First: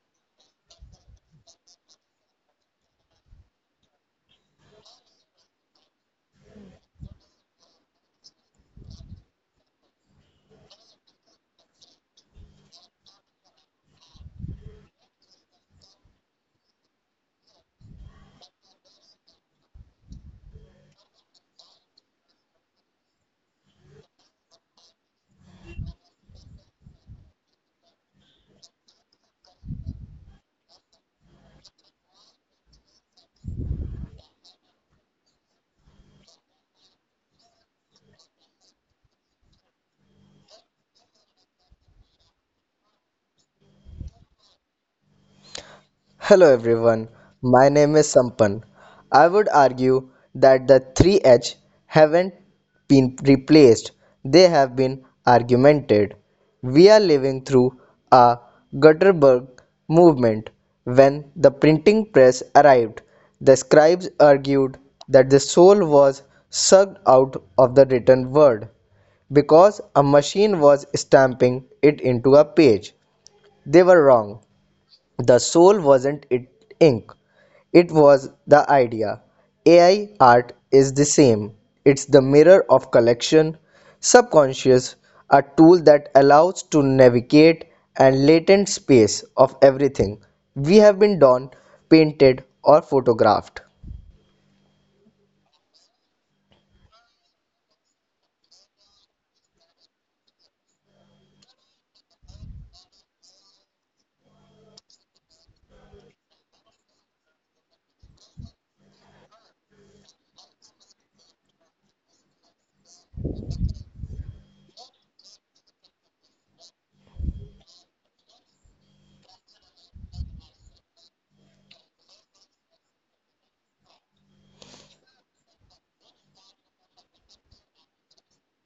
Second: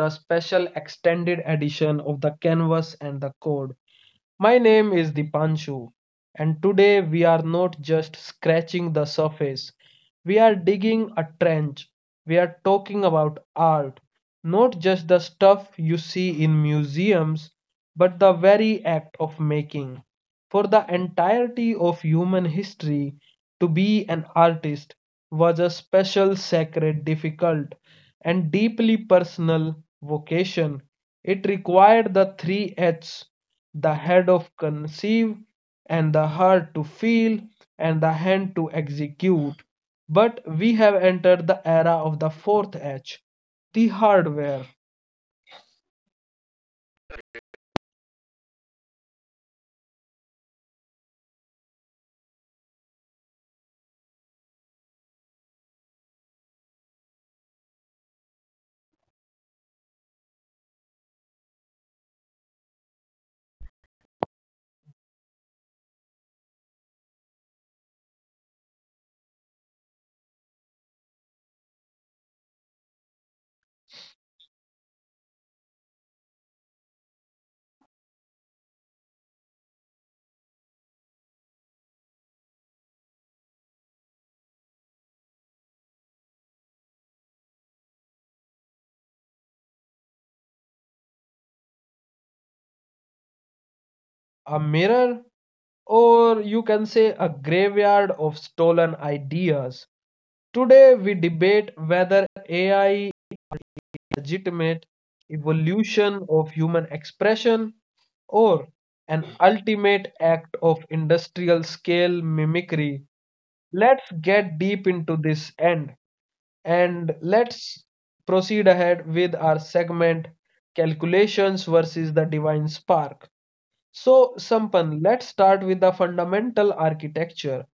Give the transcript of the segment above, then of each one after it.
the special extended edition of the Canvas and the Code. My name is Dipanshu, and today we are not just scratching the surface. We are digging a trench. We are talking about art, not just the stuff you see in museums, but the very act of making. For the entirety of human history, to be an artist was a special, sacred, difficult, and deeply personal vocation. It required the three H's, the head of conceive and the heart to feel and the hand to execute, but we have entered the era of the fourth h, the hardware. Hello everyone, my name is Sampan. I would argue that the 3H haven't been replaced, they have been argumented. We are living through a Gutenberg movement. When the printing press arrived, the scribes argued that the soul was sucked out of the written word because a machine was stamping it into a page. They were wrong. The soul wasn't it ink, it was the idea. AI art is the same. It's the mirror of collection, subconscious, a tool that allows to navigate and latent space of everything we have been done, painted or photographed. A mirror, or you can say a graveyard of stolen ideas. Today we debate whether ai legitimate evolution of human expression or an ultimate act of industrial scale mimicry. Let's get deep into this end and let's proceed ahead with our segment, calculations versus the divine spark. So, Sampan, let's start with the fundamental architecture.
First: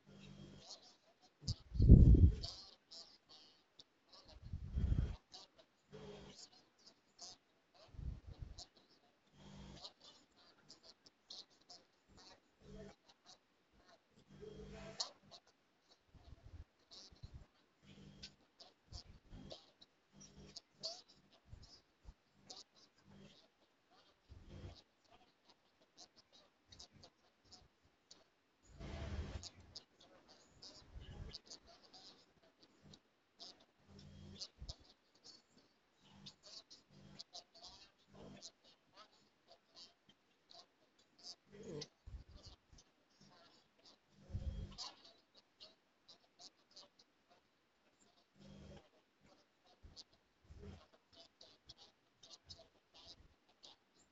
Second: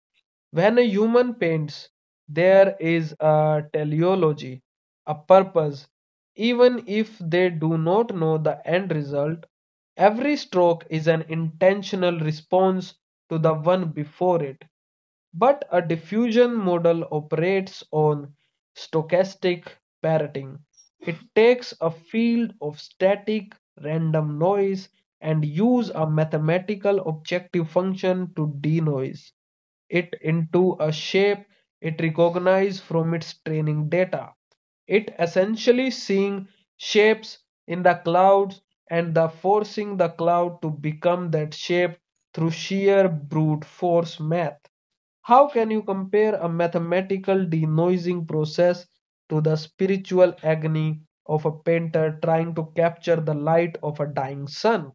When a human paints, there is a teleology, a purpose. Even if they do not know the end result, every stroke is an intentional response to the one before it. But a diffusion model operates on stochastic parroting. It takes a field of static random noise and use a mathematical objective function to denoise it into a shape it recognizes from its training data. It essentially seeing shapes in the clouds and the forcing the cloud to become that shape through sheer brute force math. How can you compare a mathematical denoising process to the spiritual agony of a painter trying to capture the light of a dying sun?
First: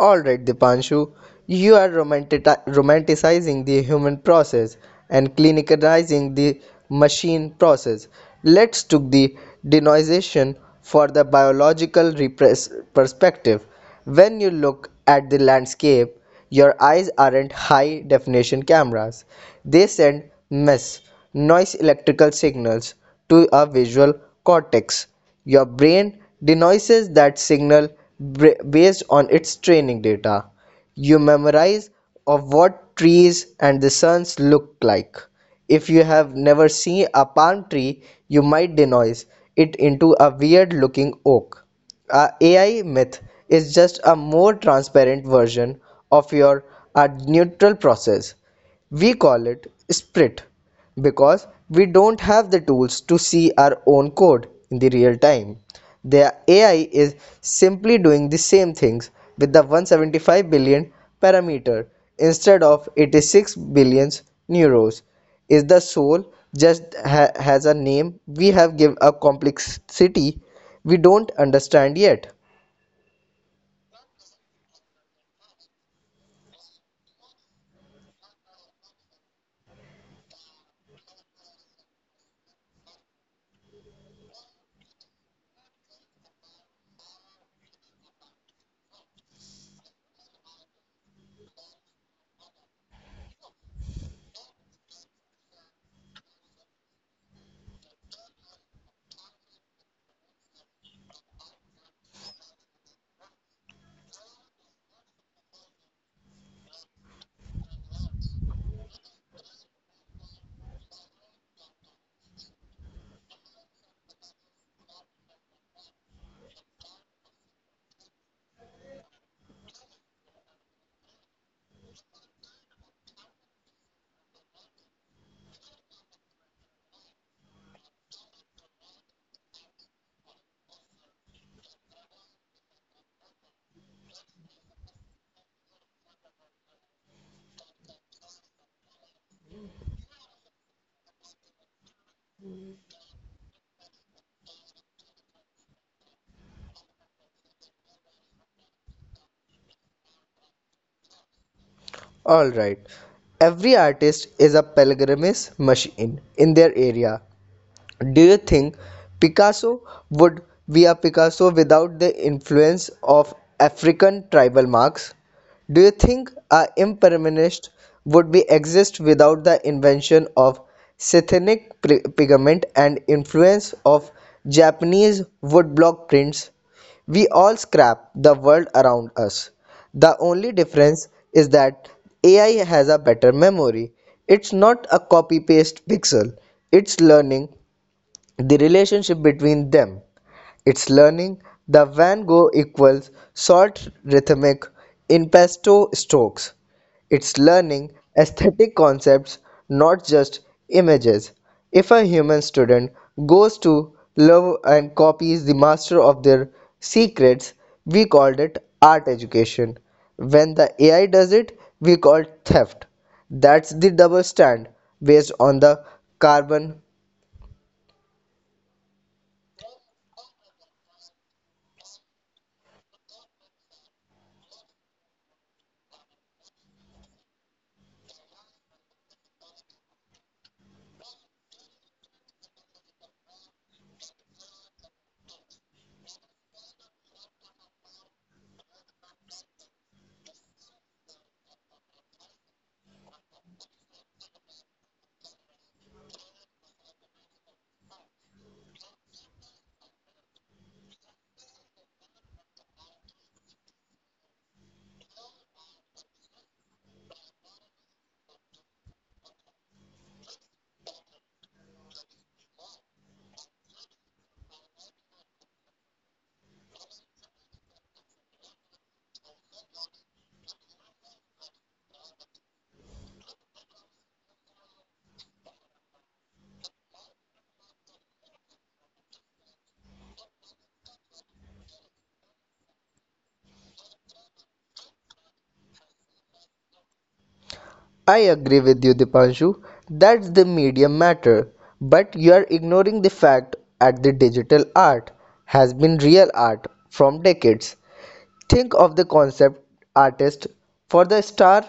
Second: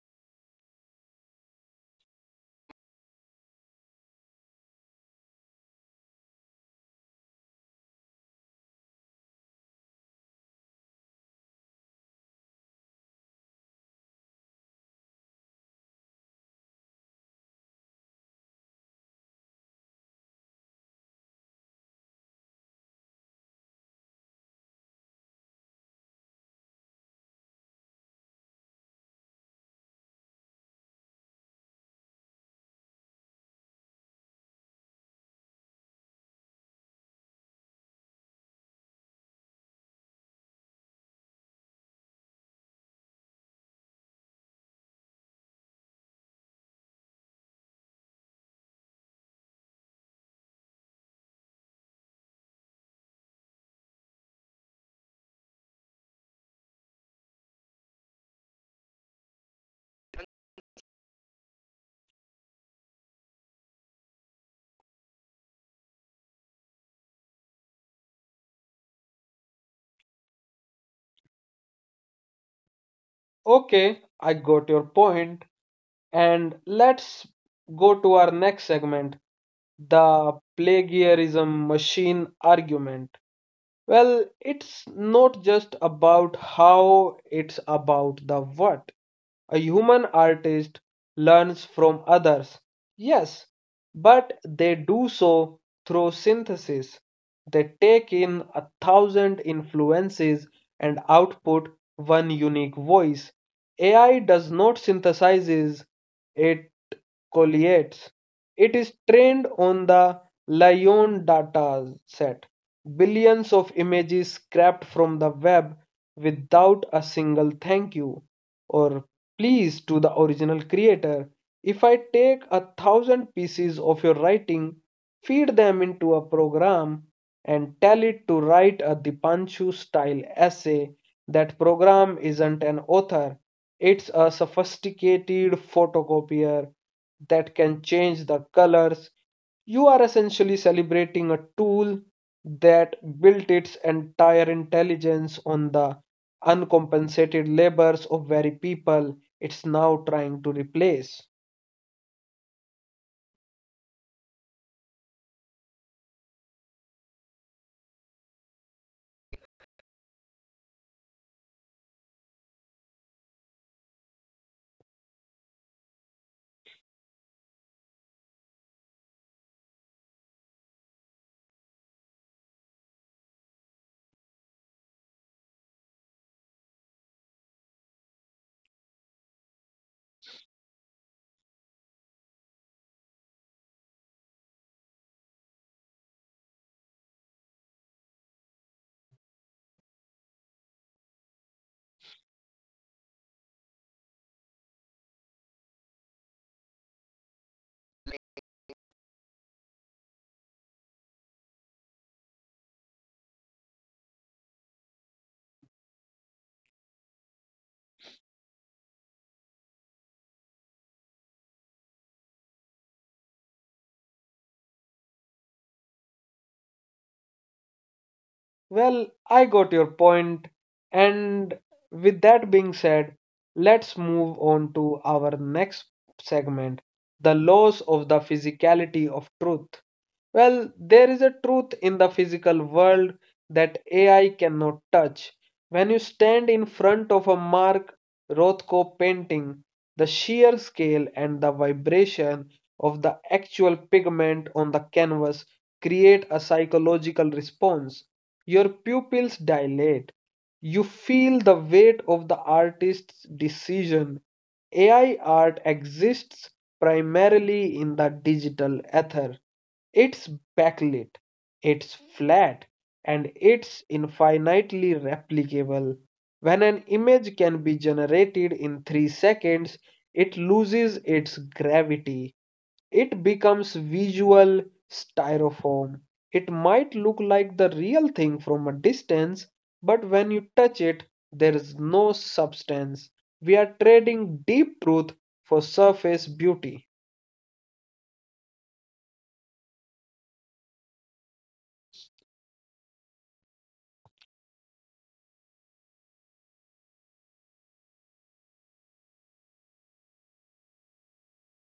Alright, Dipanshu, you are romanticizing the human process and clinicalizing the machine process. Let's took the denoization for the biological perspective. When you look at the landscape, your eyes aren't high definition cameras. They send mess, noise electrical signals to a visual cortex. Your brain denoises that signal based on its training data. You memorize of what trees and the suns look like. If you have never seen a palm tree, you might denoise it into a weird looking oak. A AI myth is just a more transparent version of your a neutral process. We call it Sprit because we don't have the tools to see our own code in the real time. The AI is simply doing the same things with the 175 billion parameter instead of 86 billion neurons. Is the soul just has a name? We have given a complexity we don't understand yet. Okay, I got your point. And let's go to our next segment, the plagiarism machine argument. Well, it's not just about how, it's about the what. A human artist learns from others, yes, but they do so through synthesis. They take in a thousand influences and output one unique voice. AI does not synthesizes it Colliers. It is trained on the Lion dataset, billions of images scraped from the web without a single thank you or please to the original creator. If I take a thousand pieces of your writing, feed them into a program and tell it to write a Dipanchu style essay. That program isn't an author, it's a sophisticated photocopier that can change the colors. You are essentially celebrating a tool that built its entire intelligence on the uncompensated labors of very people it's now trying to replace. All right. Every artist is a pilgrimage machine in their area. Do you think Picasso would be a Picasso without the influence of African tribal marks? Do you think a impermanist would be exist without the invention of Scythenic pigment and influence of Japanese woodblock prints? We all scrap the world around us. The only difference is that AI has a better memory. It's not a copy paste pixel, it's learning the relationship between them, its learning, the Van Gogh equals short rhythmic impasto strokes. It's learning aesthetic concepts, not just images. If a human student goes to love and copies the master of their secrets, we called it art education. When the AI does it, we call it theft. That's the double stand based on the carbon. Well, I got your point, and with that being said, let's move on to our next segment, the laws of the physicality of truth. Well, there is a truth in the physical world that AI cannot touch. When you stand in front of a Mark Rothko painting, the sheer scale and the vibration of the actual pigment on the canvas create a psychological response. Your pupils dilate. You feel the weight of the artist's decision. AI art exists primarily in the digital ether. It's backlit, it's flat, and it's infinitely replicable. When an image can be generated in 3 seconds, it loses its gravity. It becomes visual styrofoam. It might look like the real thing from a distance, but when you touch it, there is no substance. We are trading deep truth for surface beauty. I agree with you, Dipanshu. That's the medium matter. But you are ignoring the fact that the digital art has been real art from decades. Think of the concept artist for the Star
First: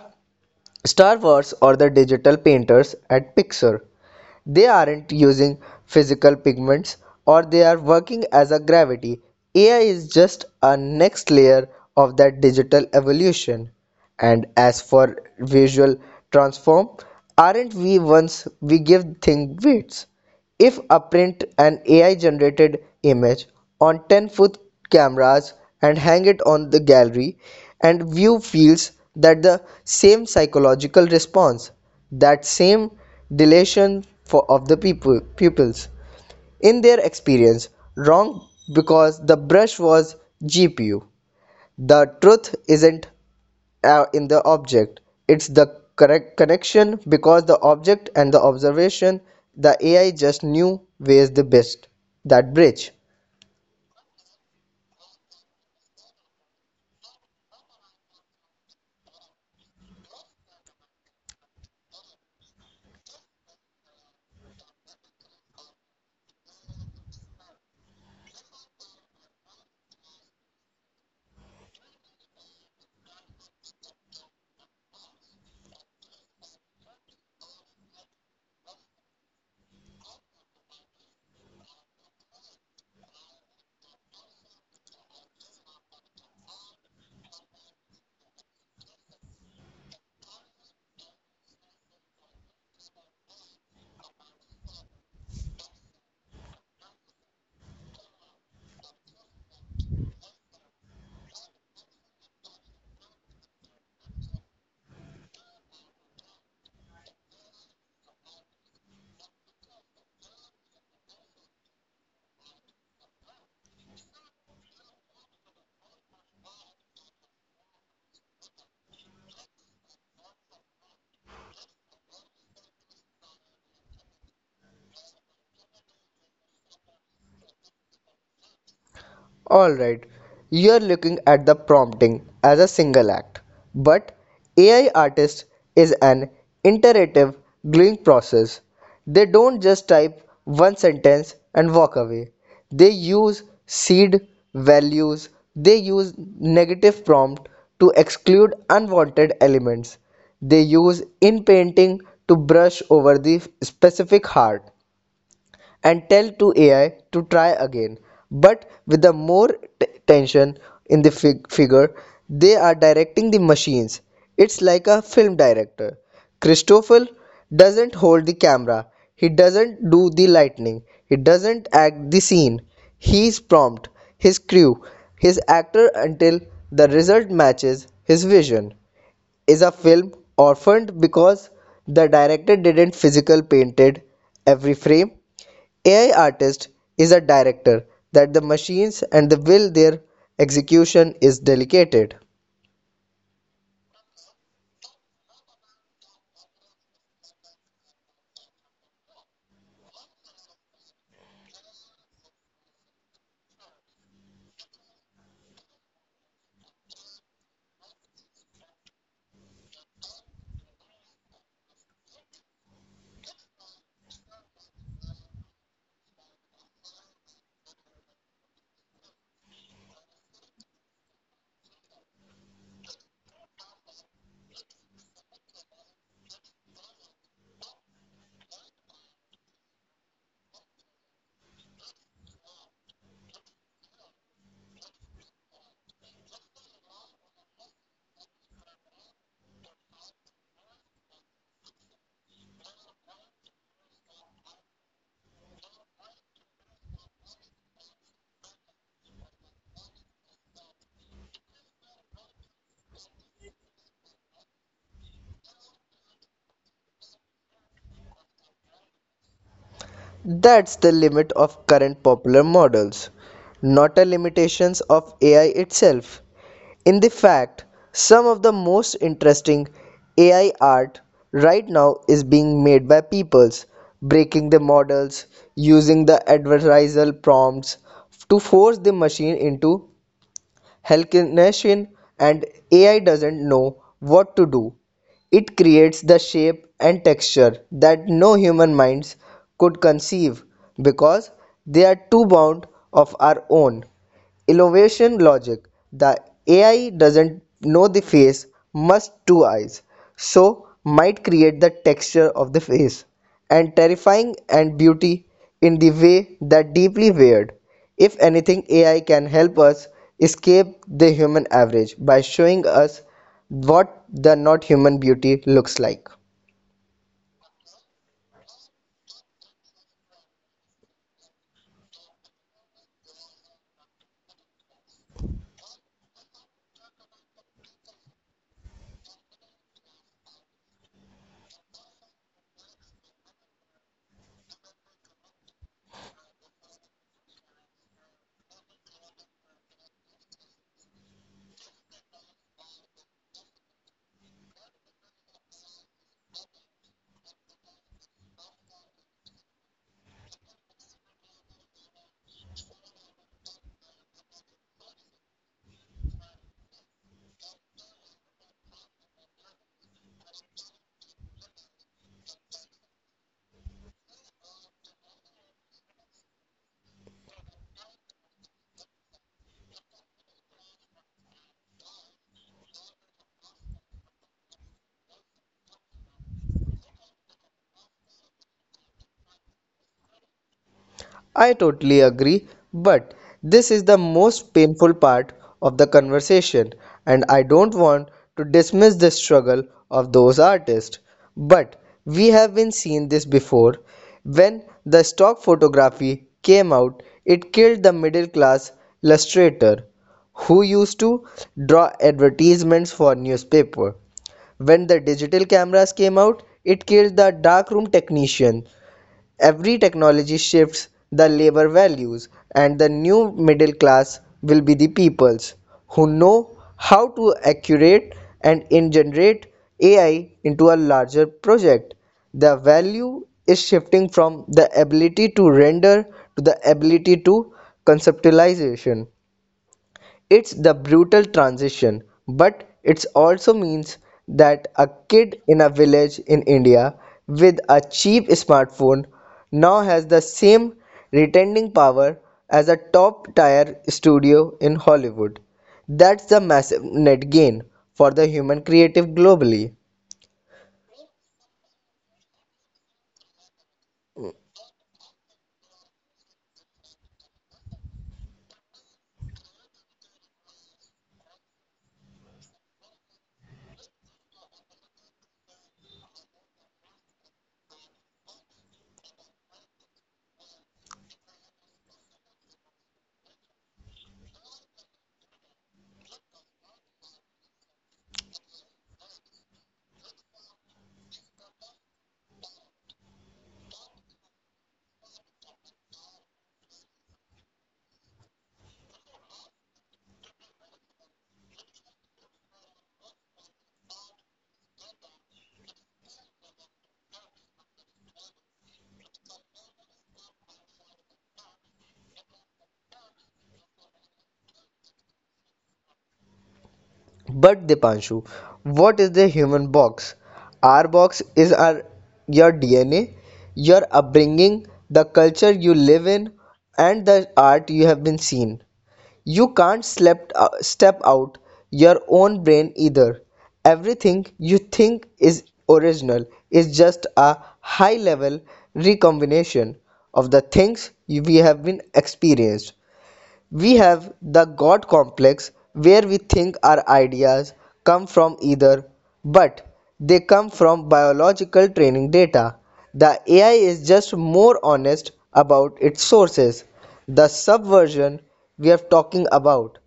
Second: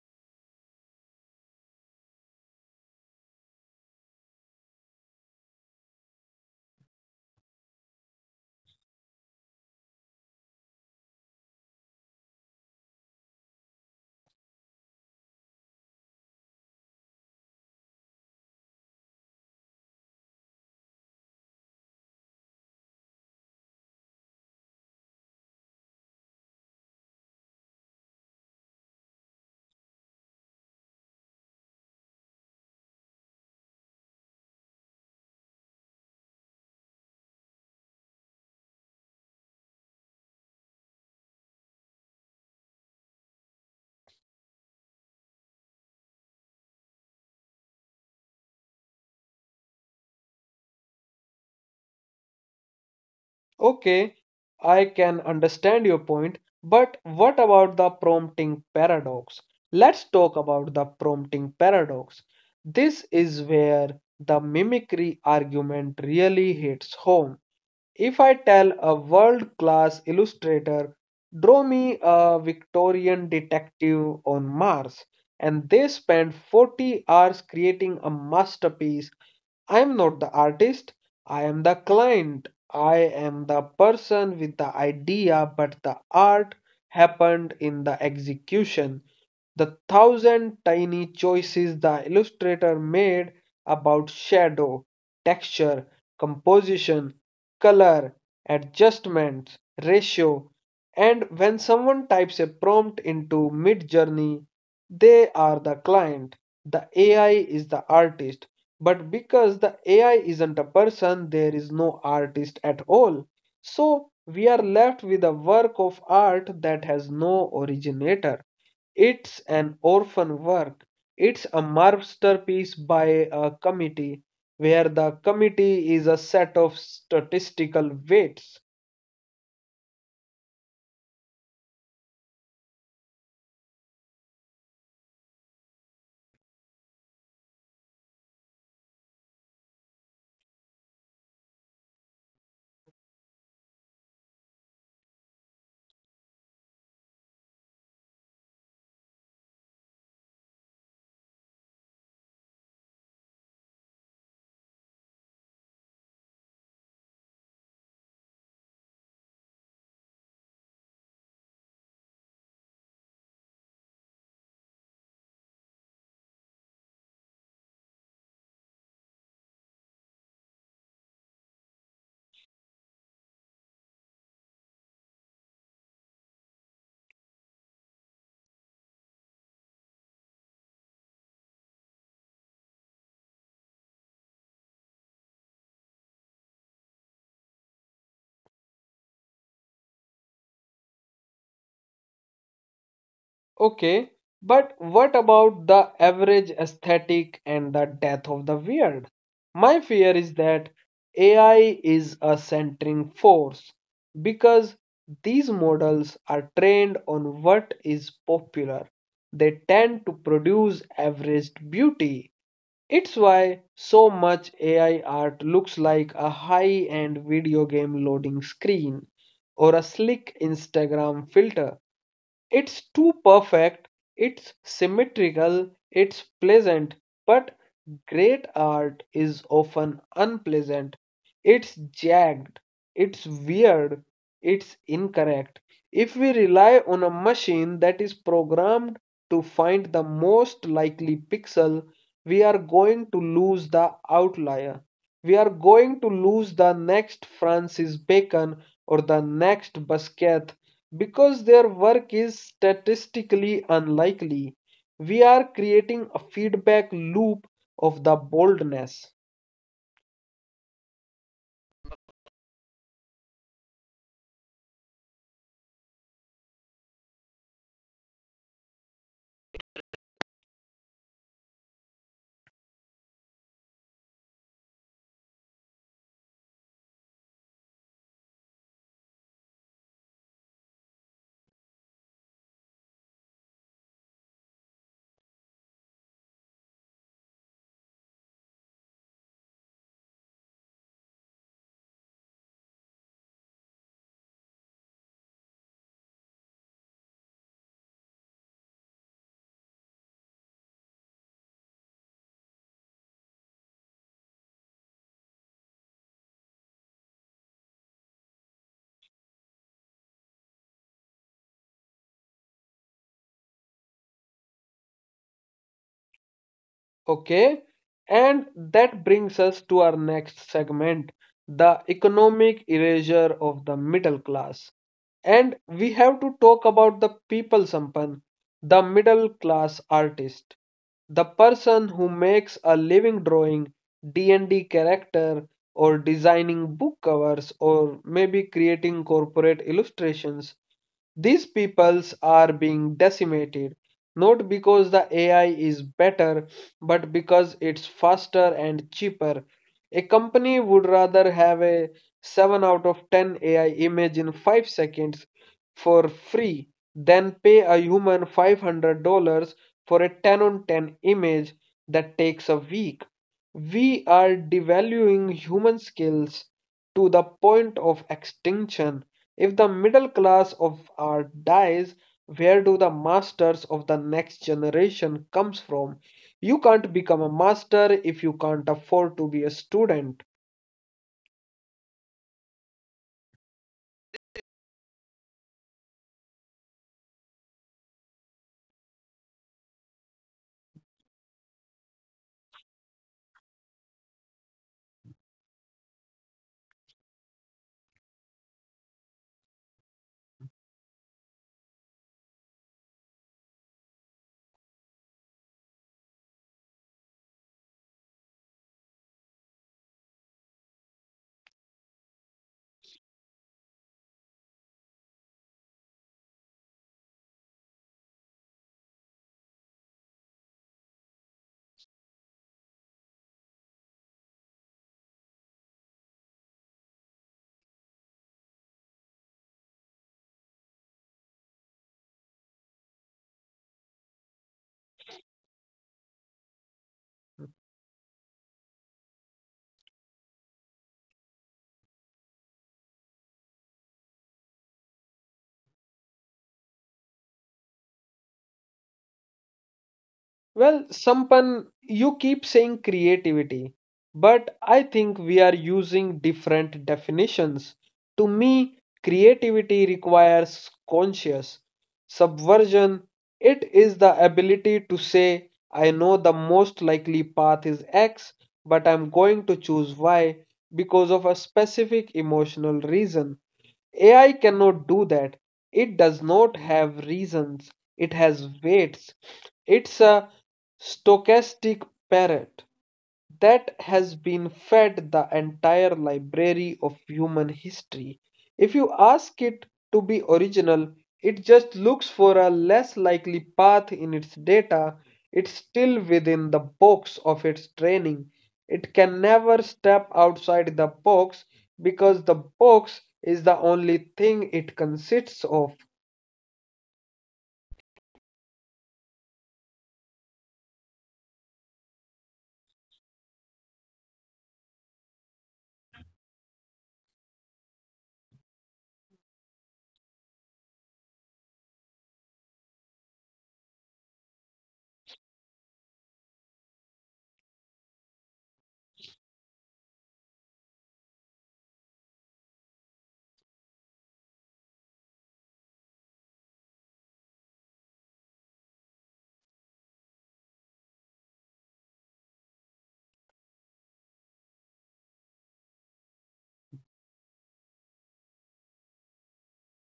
Star Wars or the digital painters at Pixar. They aren't using physical pigments or they are working as a gravity. AI is just a next layer of that digital evolution, and as for visual transform, aren't we once we give thing weights if upprint an AI-generated image on ten-foot cameras and hang it on the gallery and view feels that the same psychological response, that same dilation for, of the people, pupils. In their experience, wrong because the brush was GPU. The truth isn't in the object, it's the correct connection because the object and the observation, the AI just knew where's the best that bridge. Okay, I can understand your point, but what about the prompting paradox? Let's talk about the prompting paradox. This is where the mimicry argument really hits home. If I tell a world class illustrator, draw me a Victorian detective on Mars, and they spend 40 hours creating a masterpiece, I am not the artist, I am the client. I am the person with the idea, but the art happened in the execution. The thousand tiny choices the illustrator made about shadow, texture, composition, color, adjustments, ratio, and when someone types a prompt into Midjourney, they are the client. The AI is the artist. But because the AI isn't a person, there is no artist at all. So we are left with a work of art that has no originator. It's an orphan work. It's a masterpiece by a committee, where the committee is a set of statistical weights. Alright, you're looking at the prompting as a single act, but AI artist is an iterative gluing process. They don't just type one sentence and walk away. They use seed values, they use negative prompt to exclude unwanted elements. They use in painting to brush over the specific heart and tell to AI to try again. But with the more tension in the figure, they are directing the machines. It's like a film director. Christopher doesn't hold the camera. He doesn't do the lightning. He doesn't act the scene. He's prompt his crew, his actor until the result matches his vision. Is a film orphaned because the director didn't physical painted every frame? AI artist is a director that the machines and the will their execution is delegated. Okay, but what about the average aesthetic and the death of the weird? My fear is that AI is a centering force because these models are trained on what is popular. They tend to produce averaged beauty. It's why so much AI art looks like a high end video game loading screen or a slick Instagram filter. It's too perfect, it's symmetrical, it's pleasant, but great art is often unpleasant. It's jagged, it's weird, it's incorrect. If we rely on a machine that is programmed to find the most likely pixel, we are going to lose the outlier. We are going to lose the next Francis Bacon or the next Basquiat because their work is statistically unlikely, we are creating a feedback loop of the boldness. That's the limit of current popular models, not a limitations of AI itself. In the fact, some of the most interesting AI art right now is being made by peoples breaking the models using the adversarial prompts to force the machine into hallucination, and AI doesn't know what to do. It creates the shape and texture that no human minds could conceive because they are too bound of our own. Elevation logic. The AI doesn't know the face must two eyes, so might create the texture of the face and terrifying and beauty in the way that deeply weird. If anything, AI can help us escape the human average by showing us what the not human beauty looks like. Okay, and that brings us to our next segment, the economic erasure of the middle class. And we have to talk about the people, Sampan, the middle class artist, the person who makes a living drawing D&D character or designing book covers or maybe creating corporate illustrations. These peoples are being decimated not because the AI is better, but because it's faster and cheaper. A company would rather have a 7 out of 10 AI image in 5 seconds for free, then pay a human $500 for a 10 on 10 image that takes a week. We are devaluing human skills to the point of extinction. If the middle class of art dies, where do the masters of the next generation comes from? You can't become a master if you can't afford to be a student. I totally agree, but this is the most painful part of the conversation, and I don't want to dismiss the struggle of those artists. But we have been seeing this before. When the stock photography came out, it killed the middle class illustrator who used to draw advertisements for newspaper. When the digital cameras came out, it killed the darkroom technician. Every technology shifts the labor values, and the new middle class will be the peoples who know how to accurate and integrate AI into a larger project. The value is shifting from the ability to render to the ability to conceptualization. It's the brutal transition, but it also means that a kid in a village in India with a cheap smartphone now has the same retaining power as a top tier studio in Hollywood. That's the massive net gain for the human creative globally. Well, Sampan, you keep saying creativity, but I think we are using different definitions. To me, creativity requires conscious subversion. It is the ability to say, I know the most likely path is X, but I'm going to choose Y because of a specific emotional reason. AI cannot do that. It does not have reasons, it has weights. It's a stochastic parrot that has been fed the entire library of human history. If you ask it to be original, it just looks for a less likely path in its data. It's still within the box of its training. It can never step outside the box because the box is the only thing it consists of. But Dipanshu, what is the human box? Our box is our your DNA, your upbringing, the culture you live in, and the art you have been seen. You can't step out your own brain either. Everything you think is original is just a high level recombination of the things we have been experienced. We have the God complex where we think our ideas come from either, but they come from biological training data. The AI is just more honest about its sources. The subversion we are talking about,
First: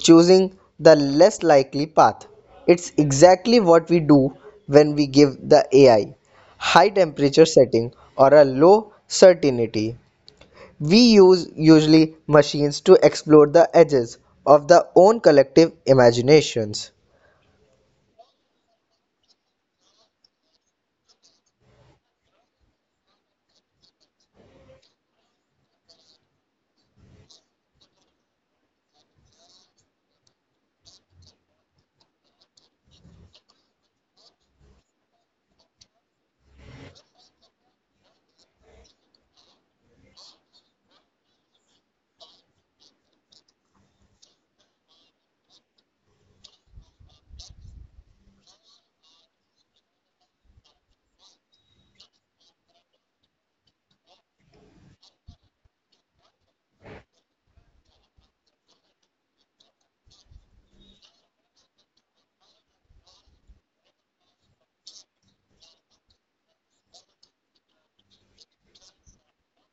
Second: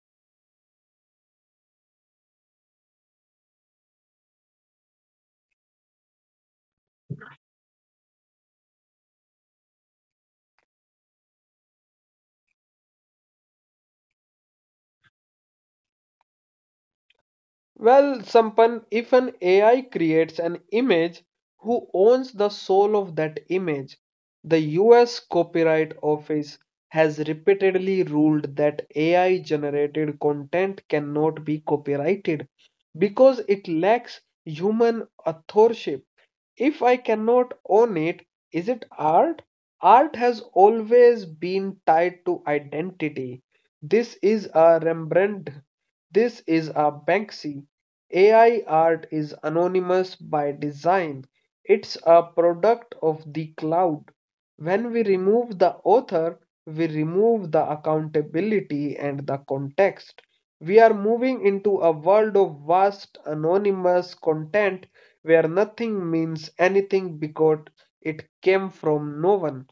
choosing the less likely path. It's exactly what we do when we give the AI high temperature setting or a low certainty we use usually machines to explore the edges of their own collective imaginations. Well, Sampan, if an AI creates an image, who owns the soul of that image? The US Copyright Office has repeatedly ruled that AI generated content cannot be copyrighted because it lacks human authorship. If I cannot own it, is it art? Art has always been tied to identity. This is a Rembrandt, this is a Banksy. AI art is anonymous by design. It's a product of the cloud. When we remove the author, we remove the accountability and the context. We are moving into a world of vast, anonymous content where nothing means anything because it came from no one.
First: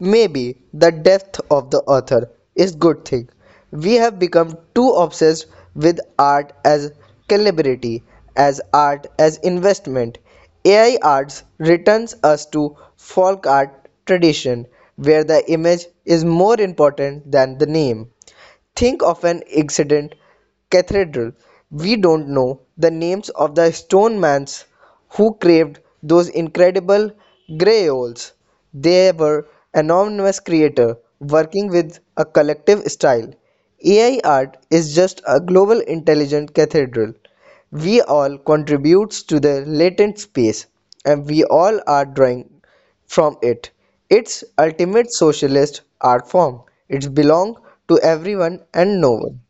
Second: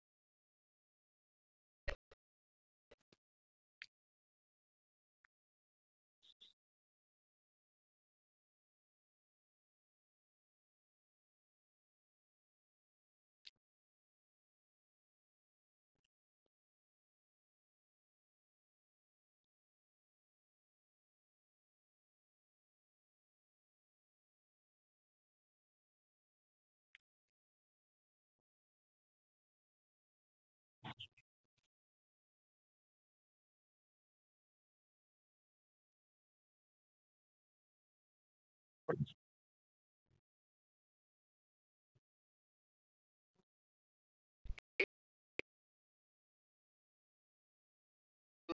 Maybe the death of the author is good thing. We have become too obsessed with art as celebrity, as art as investment. AI arts returns us to folk art tradition where the image is more important than the name. Think of an extant cathedral. We don't know the names of the stone masons who carved those incredible griots. They were anonymous creators working with a collective style. AI art is just a global intelligent cathedral. We all contribute to the latent space and we all are drawing from it, its ultimate socialist art form, it belongs to everyone and no one.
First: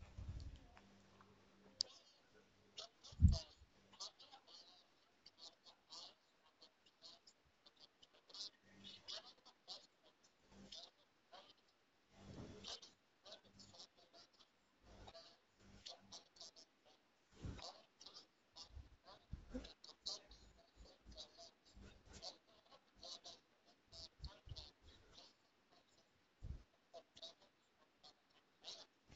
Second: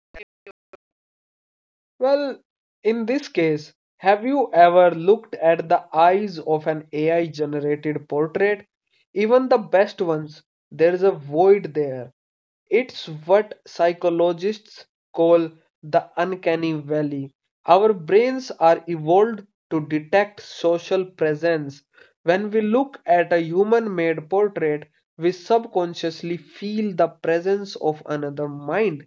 Well, in this case, have you ever looked at the eyes of an AI generated portrait? Even the best ones, there is a void there. It's what psychologists call the uncanny valley. Our brains are evolved to detect social presence. When we look at a human made portrait, we subconsciously feel the presence of another mind.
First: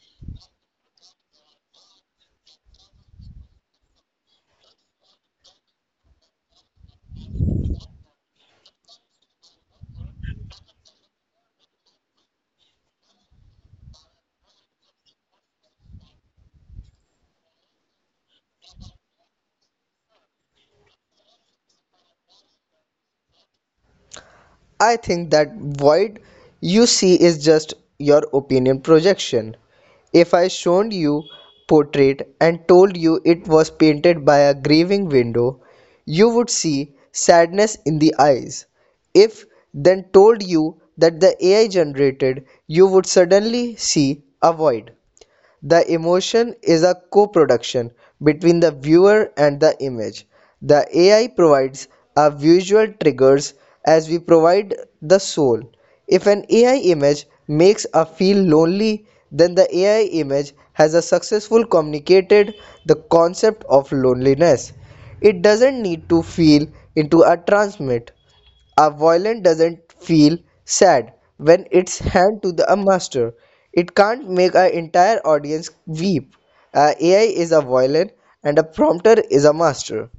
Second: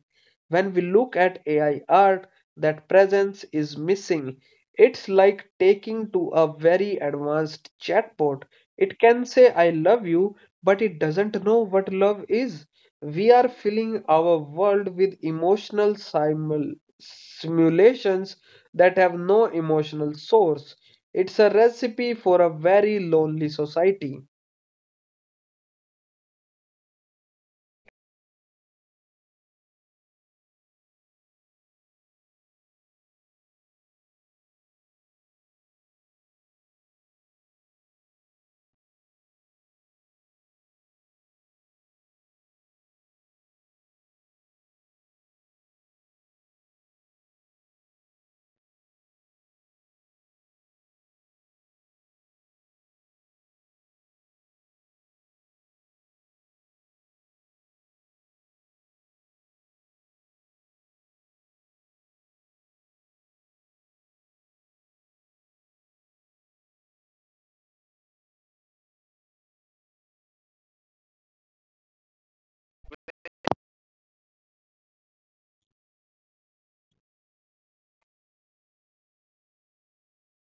When we look at AI art, that presence is missing. It's like taking to a very advanced chatbot. It can say, I love you, but it doesn't know what love is. We are filling our world with emotional simulations that have no emotional source. It's a recipe for a very lonely society. I think that void you see is just your opinion projection. If I showed you portrait and told you it was painted by a grieving window, you would see sadness in the eyes. If then told you that the AI generated, you would suddenly see a void. The emotion is a co-production between the viewer and the image. The AI provides our visual triggers as we provide the soul. If an AI image makes us feel lonely, then the AI image has a successful communicated the concept of loneliness. It doesn't need to feel into a transmit. A violin doesn't feel sad when it's hand to the, a master. It can't make an entire audience weep. A AI is a violin and a prompter is a master.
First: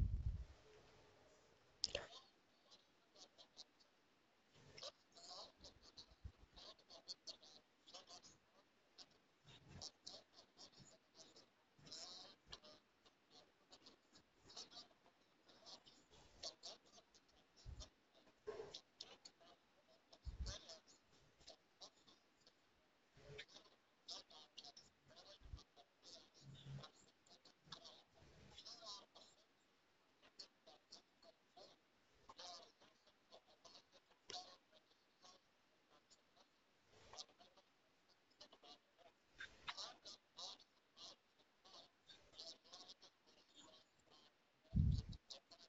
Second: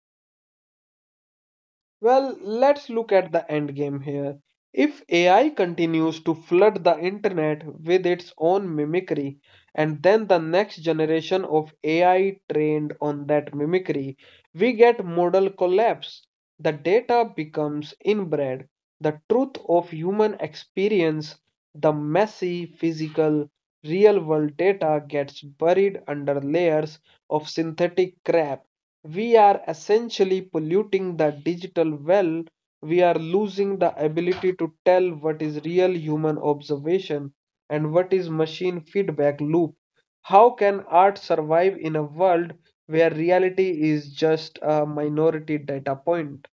Well, let's look at the end game here. If AI continues to flood the internet with its own mimicry, and then the next generation of AI trained on that mimicry, we get model collapse. The data becomes inbred. The truth of human experience, the messy, physical, real world data gets buried under layers of synthetic crap. We are essentially polluting the digital well. We are losing the ability to tell what is real human observation and what is machine feedback loop? How can art survive in a world where reality is just a minority data point?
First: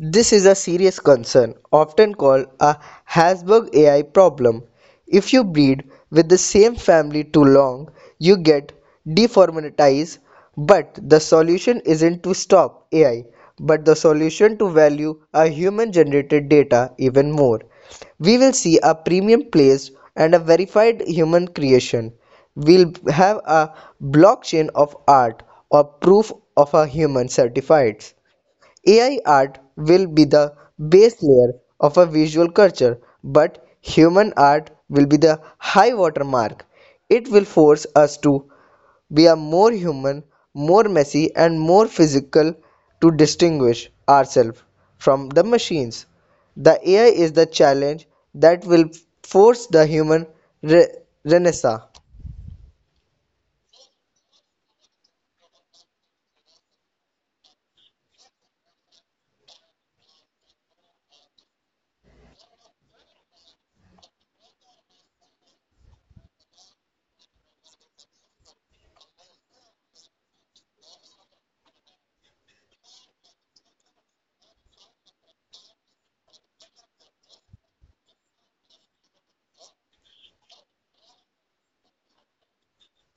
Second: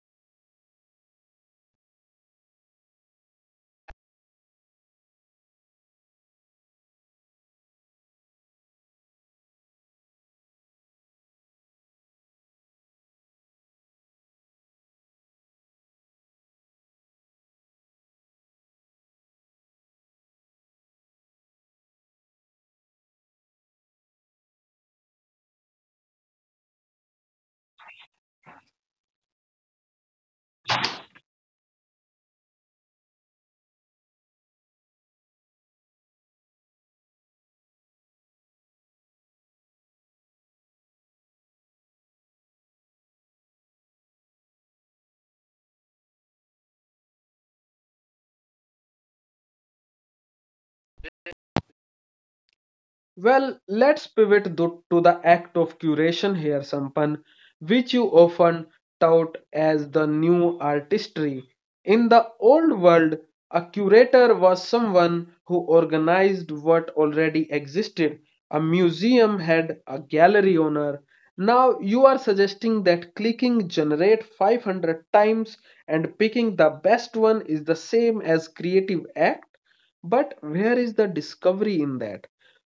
This is a serious concern, often called a Hasberg AI problem. If you breed with the same family too long, you get deformatized. But the solution isn't to stop AI, but the solution to value our human generated data even more. We will see a premium place and a verified human creation. We'll have a blockchain of art or proof of a human certified. AI art will be the base layer of a visual culture, but human art will be the high water mark. It will force us to be a more human, more messy, and more physical to distinguish ourselves from the machines. The AI is the challenge that will force the human re- renaissance. Well, let's pivot to the act of curation here, Sampan, which you often tout as the new artistry. In the old world, a curator was someone who organized what already existed. A museum had a gallery owner. Now you are suggesting that clicking generate 500 times and picking the best one is the same as creative act? But where is the discovery in that?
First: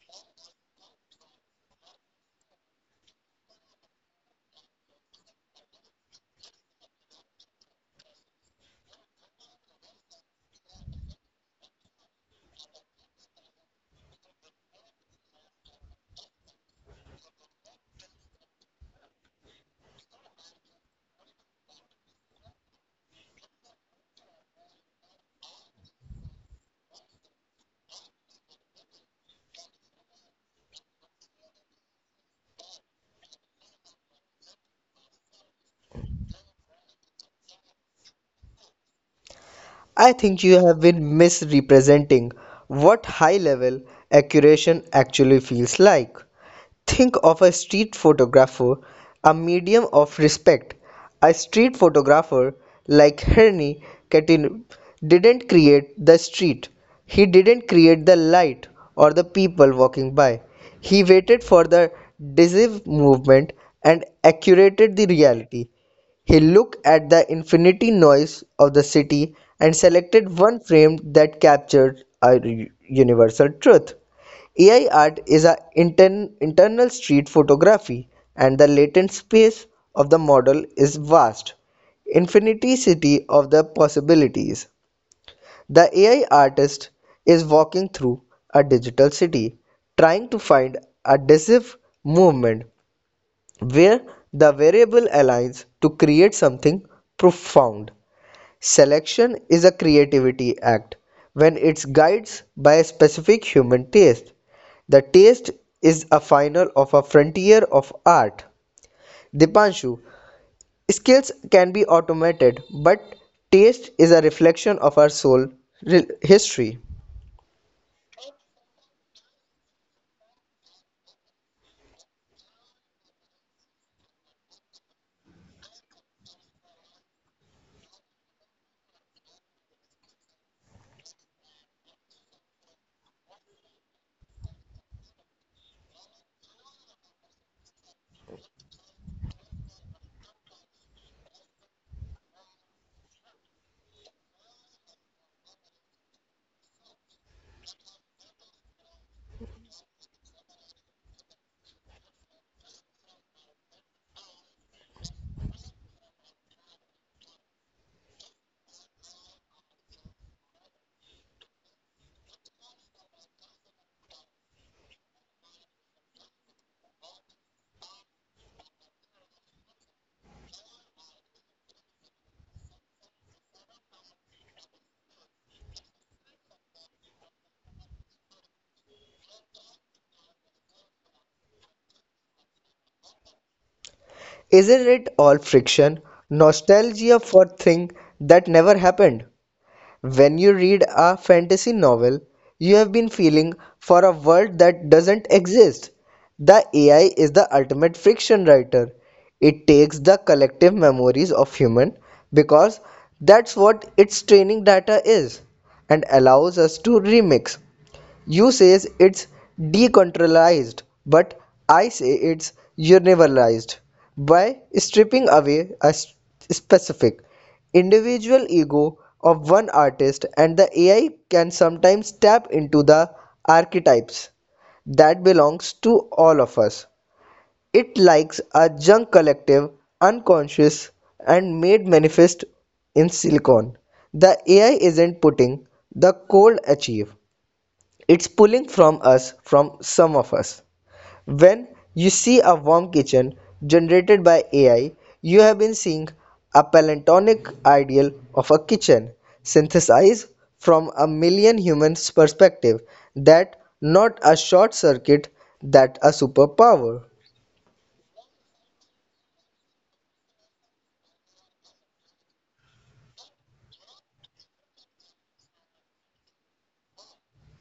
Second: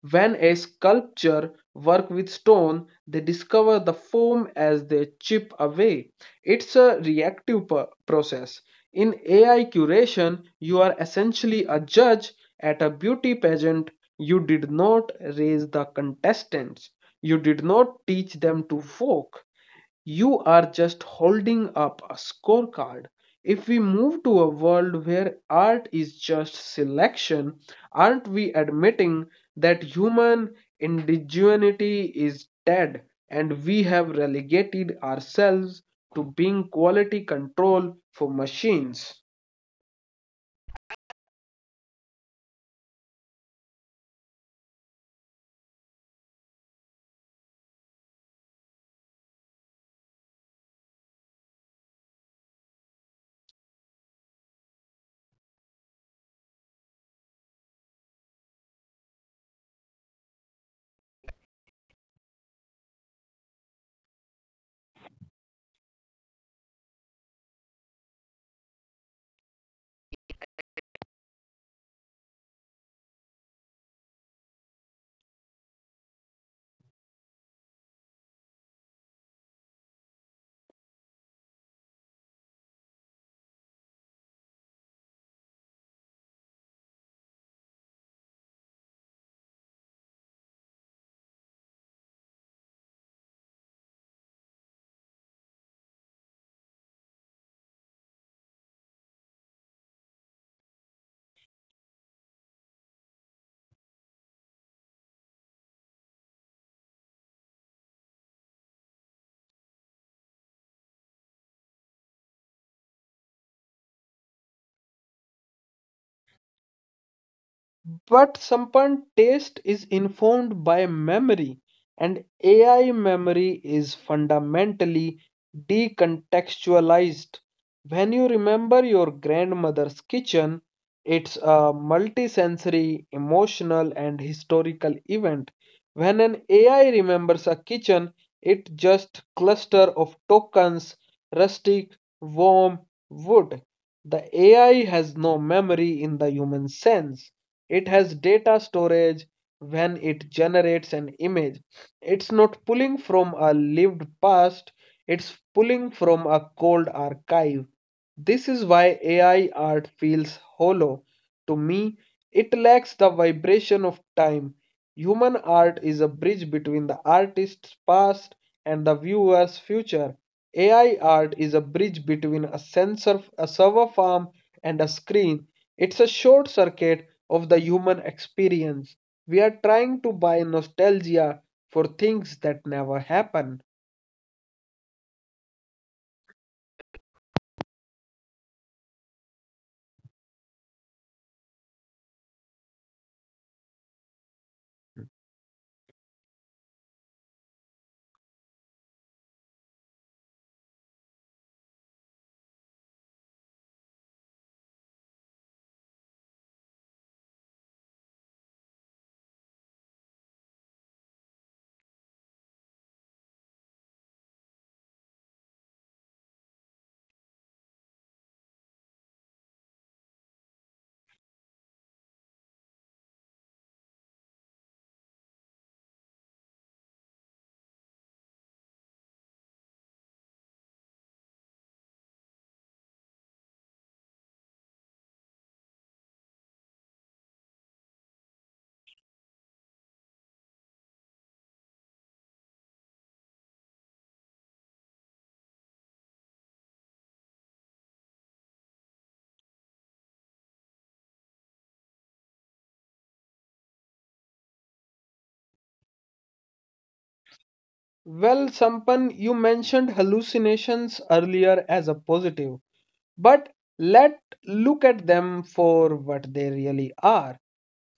When a sculptor work with stone, they discover the form as they chip away. It's a reactive process. In AI curation, you are essentially a judge at a beauty pageant. You did not raise the contestants. You did not teach them to walk. You are just holding up a scorecard. If we move to a world where art is just selection, aren't we admitting that human indigeneity is dead and we have relegated ourselves to being quality control for machines? I think you have been misrepresenting what high level accuracy actually feels like. Think of a street photographer, a medium of respect. A street photographer like Henri Catin didn't create the street. He didn't create the light or the people walking by. He waited for the decisive movement and accurated the reality. He looked at the infinity noise of the city and selected one frame that captured a universal truth. AI art is an internal street photography, and the latent space of the model is vast, infinity of the possibilities. The AI artist is walking through a digital city, trying to find adhesive movement where the variable aligns to create something profound. Selection is a creativity act when it's guided by a specific human taste. The taste is a final of a frontier of art. Dipanshu, skills can be automated, but taste is a reflection of our soul history. But Sampan taste is informed by memory, and AI memory is fundamentally decontextualized. When you remember your grandmother's kitchen, it's a multisensory, emotional, and historical event. When an AI remembers a kitchen, it just cluster of tokens, rustic, warm, wood. The AI has no memory in the human sense. It has data storage when it generates an image. It's not pulling from a lived past, it's pulling from a cold archive. This is why AI art feels hollow. To me, it lacks the vibration of time. Human art is a bridge between the artist's past and the viewer's future. AI art is a bridge between a sensor, a server farm, and a screen. It's a short circuit of the human experience. We are trying to buy nostalgia for things that never happen. Isn't it all friction? Nostalgia for things that never happened. When you read a fantasy novel, you have been feeling for a world that doesn't exist. The AI is the ultimate fiction writer. It takes the collective memories of human because that's what its training data is and allows us to remix. You says it's decentralized, but I say it's universalized by stripping away a specific individual ego of one artist and the AI can sometimes tap into the archetypes that belongs to all of us. It likes a junk collective, unconscious, and made manifest in silicon. The AI isn't putting the cold achieve. It's pulling from us, from some of us. When you see a warm kitchen generated by AI, you have been seeing a palantonic ideal of a kitchen synthesized from a million humans' perspective. That not a short circuit, that a superpower. Well, Sampan, you mentioned hallucinations earlier as a positive. But let look at them for what they really are.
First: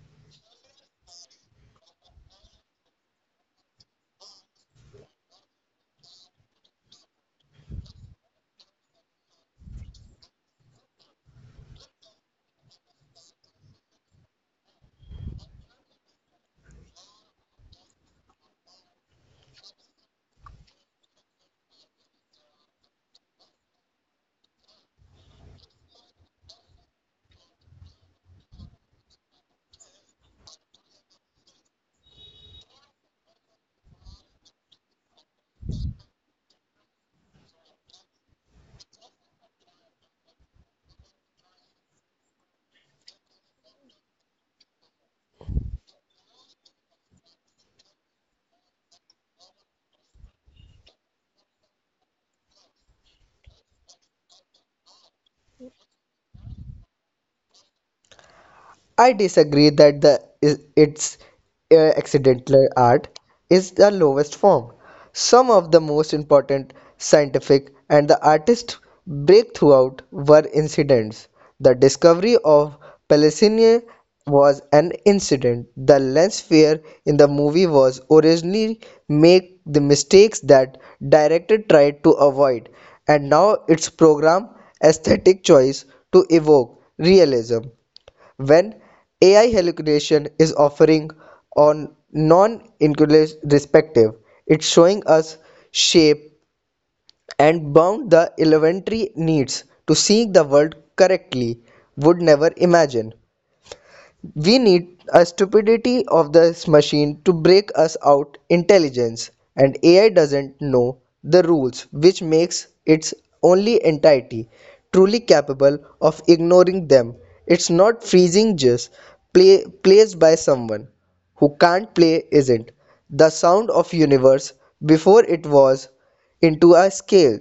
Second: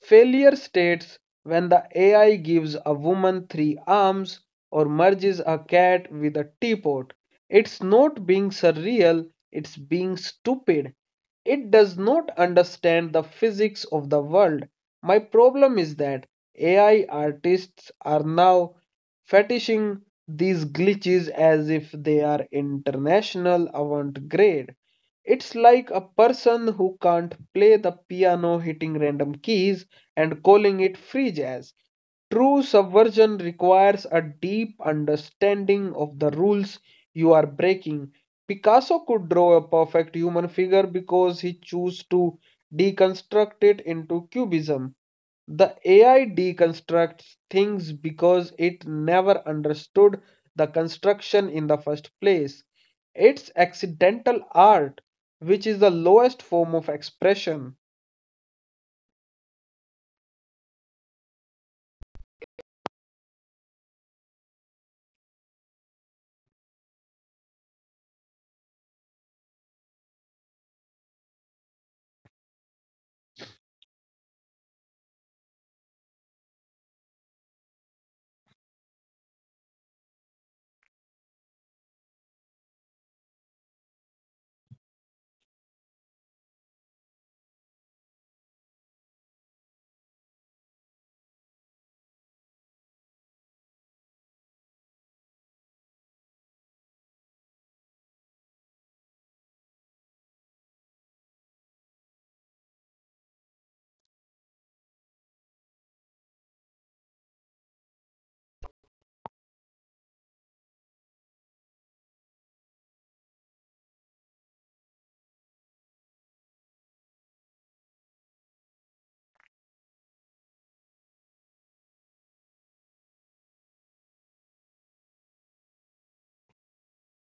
Failure states when the AI gives a woman three arms or merges a cat with a teapot. It's not being surreal, it's being stupid. It does not understand the physics of the world. My problem is that AI artists are now fetishing these glitches as if they are international avant garde. It's like a person who can't play the piano hitting random keys and calling it free jazz. True subversion requires a deep understanding of the rules you are breaking. Picasso could draw a perfect human figure because he chose to deconstruct it into cubism. The AI deconstructs things because it never understood the construction in the first place. It's accidental art, which is the lowest form of expression. I disagree that the is- its accidental art is the lowest form. Some of the most important scientific and the artist breakthroughs were incidents. The discovery of Palestinian was an incident. The lens flare in the movie was originally make the mistakes that director tried to avoid, and now its program aesthetic choice to evoke realism when AI hallucination is occurring on non-inclusive respective, it's showing us shape and bound the elementary needs to seeing the world correctly would never imagine. We need a stupidity of this machine to break us out intelligence and AI doesn't know the rules which makes its only entity truly capable of ignoring them. It's not freezing just play placed by someone who can't play isn't the sound of universe before it was into a scale.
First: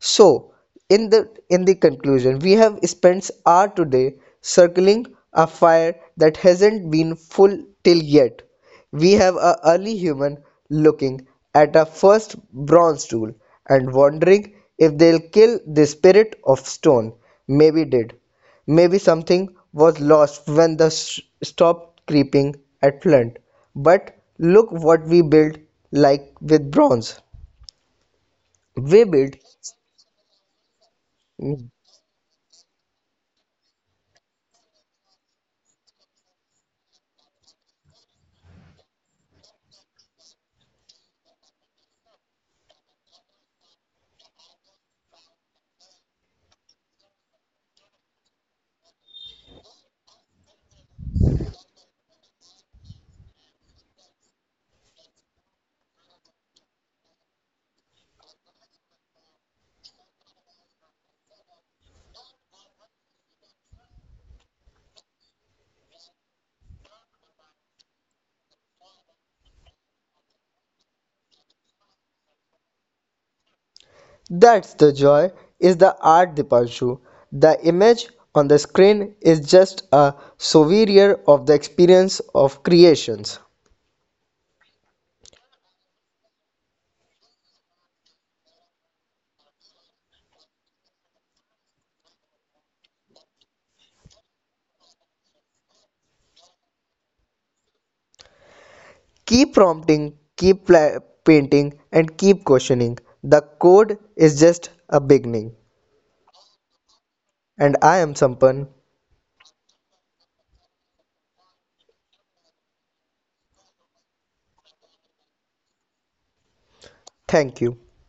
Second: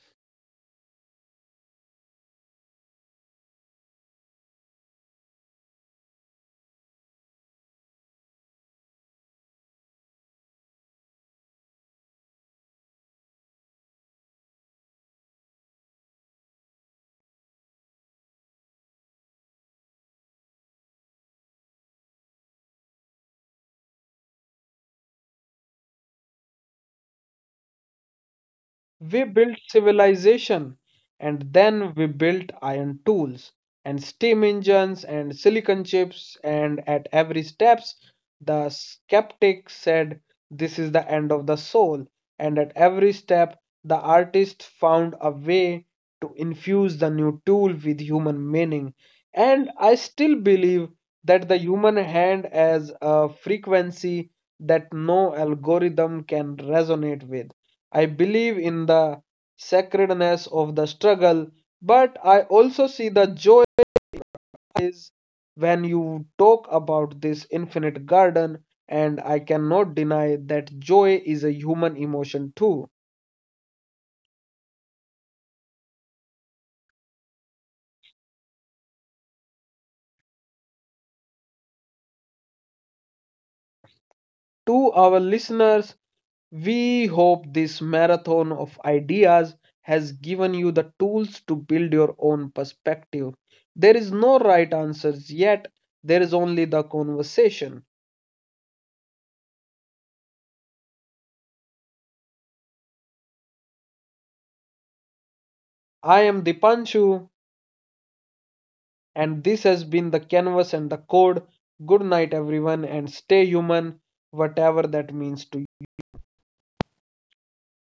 So, in the conclusion, we have spent hour today circling a fire that hasn't been full till yet. We have a early human looking at a first bronze tool and wondering if they'll kill the spirit of stone. Maybe did. Maybe something was lost when the stopped creeping at Flint. But look what we built like with bronze. We We built. built civilization and then we built iron tools and steam engines and silicon chips and at every steps the skeptic said this is the end of the soul and at every step the artist found a way to infuse the new tool with human meaning and I still believe that the human hand has a frequency that no algorithm can resonate with. I believe in the sacredness of the struggle, but I also see the joy is when you talk about this infinite garden, and I cannot deny that joy is a human emotion too. That's the joy, is the art Dipanshu. The image on the screen is just a souvenir of the experience of creations. To our listeners, we hope this marathon of ideas has given you the tools to build your own perspective. There is no right answers yet, there is only the conversation. Keep prompting, keep painting, and keep questioning. The code is just a beginning. I am Dipanshu. And I am Sampan. And this has been the canvas and the code. Good night, everyone, and stay human, whatever that means to you. Thank you.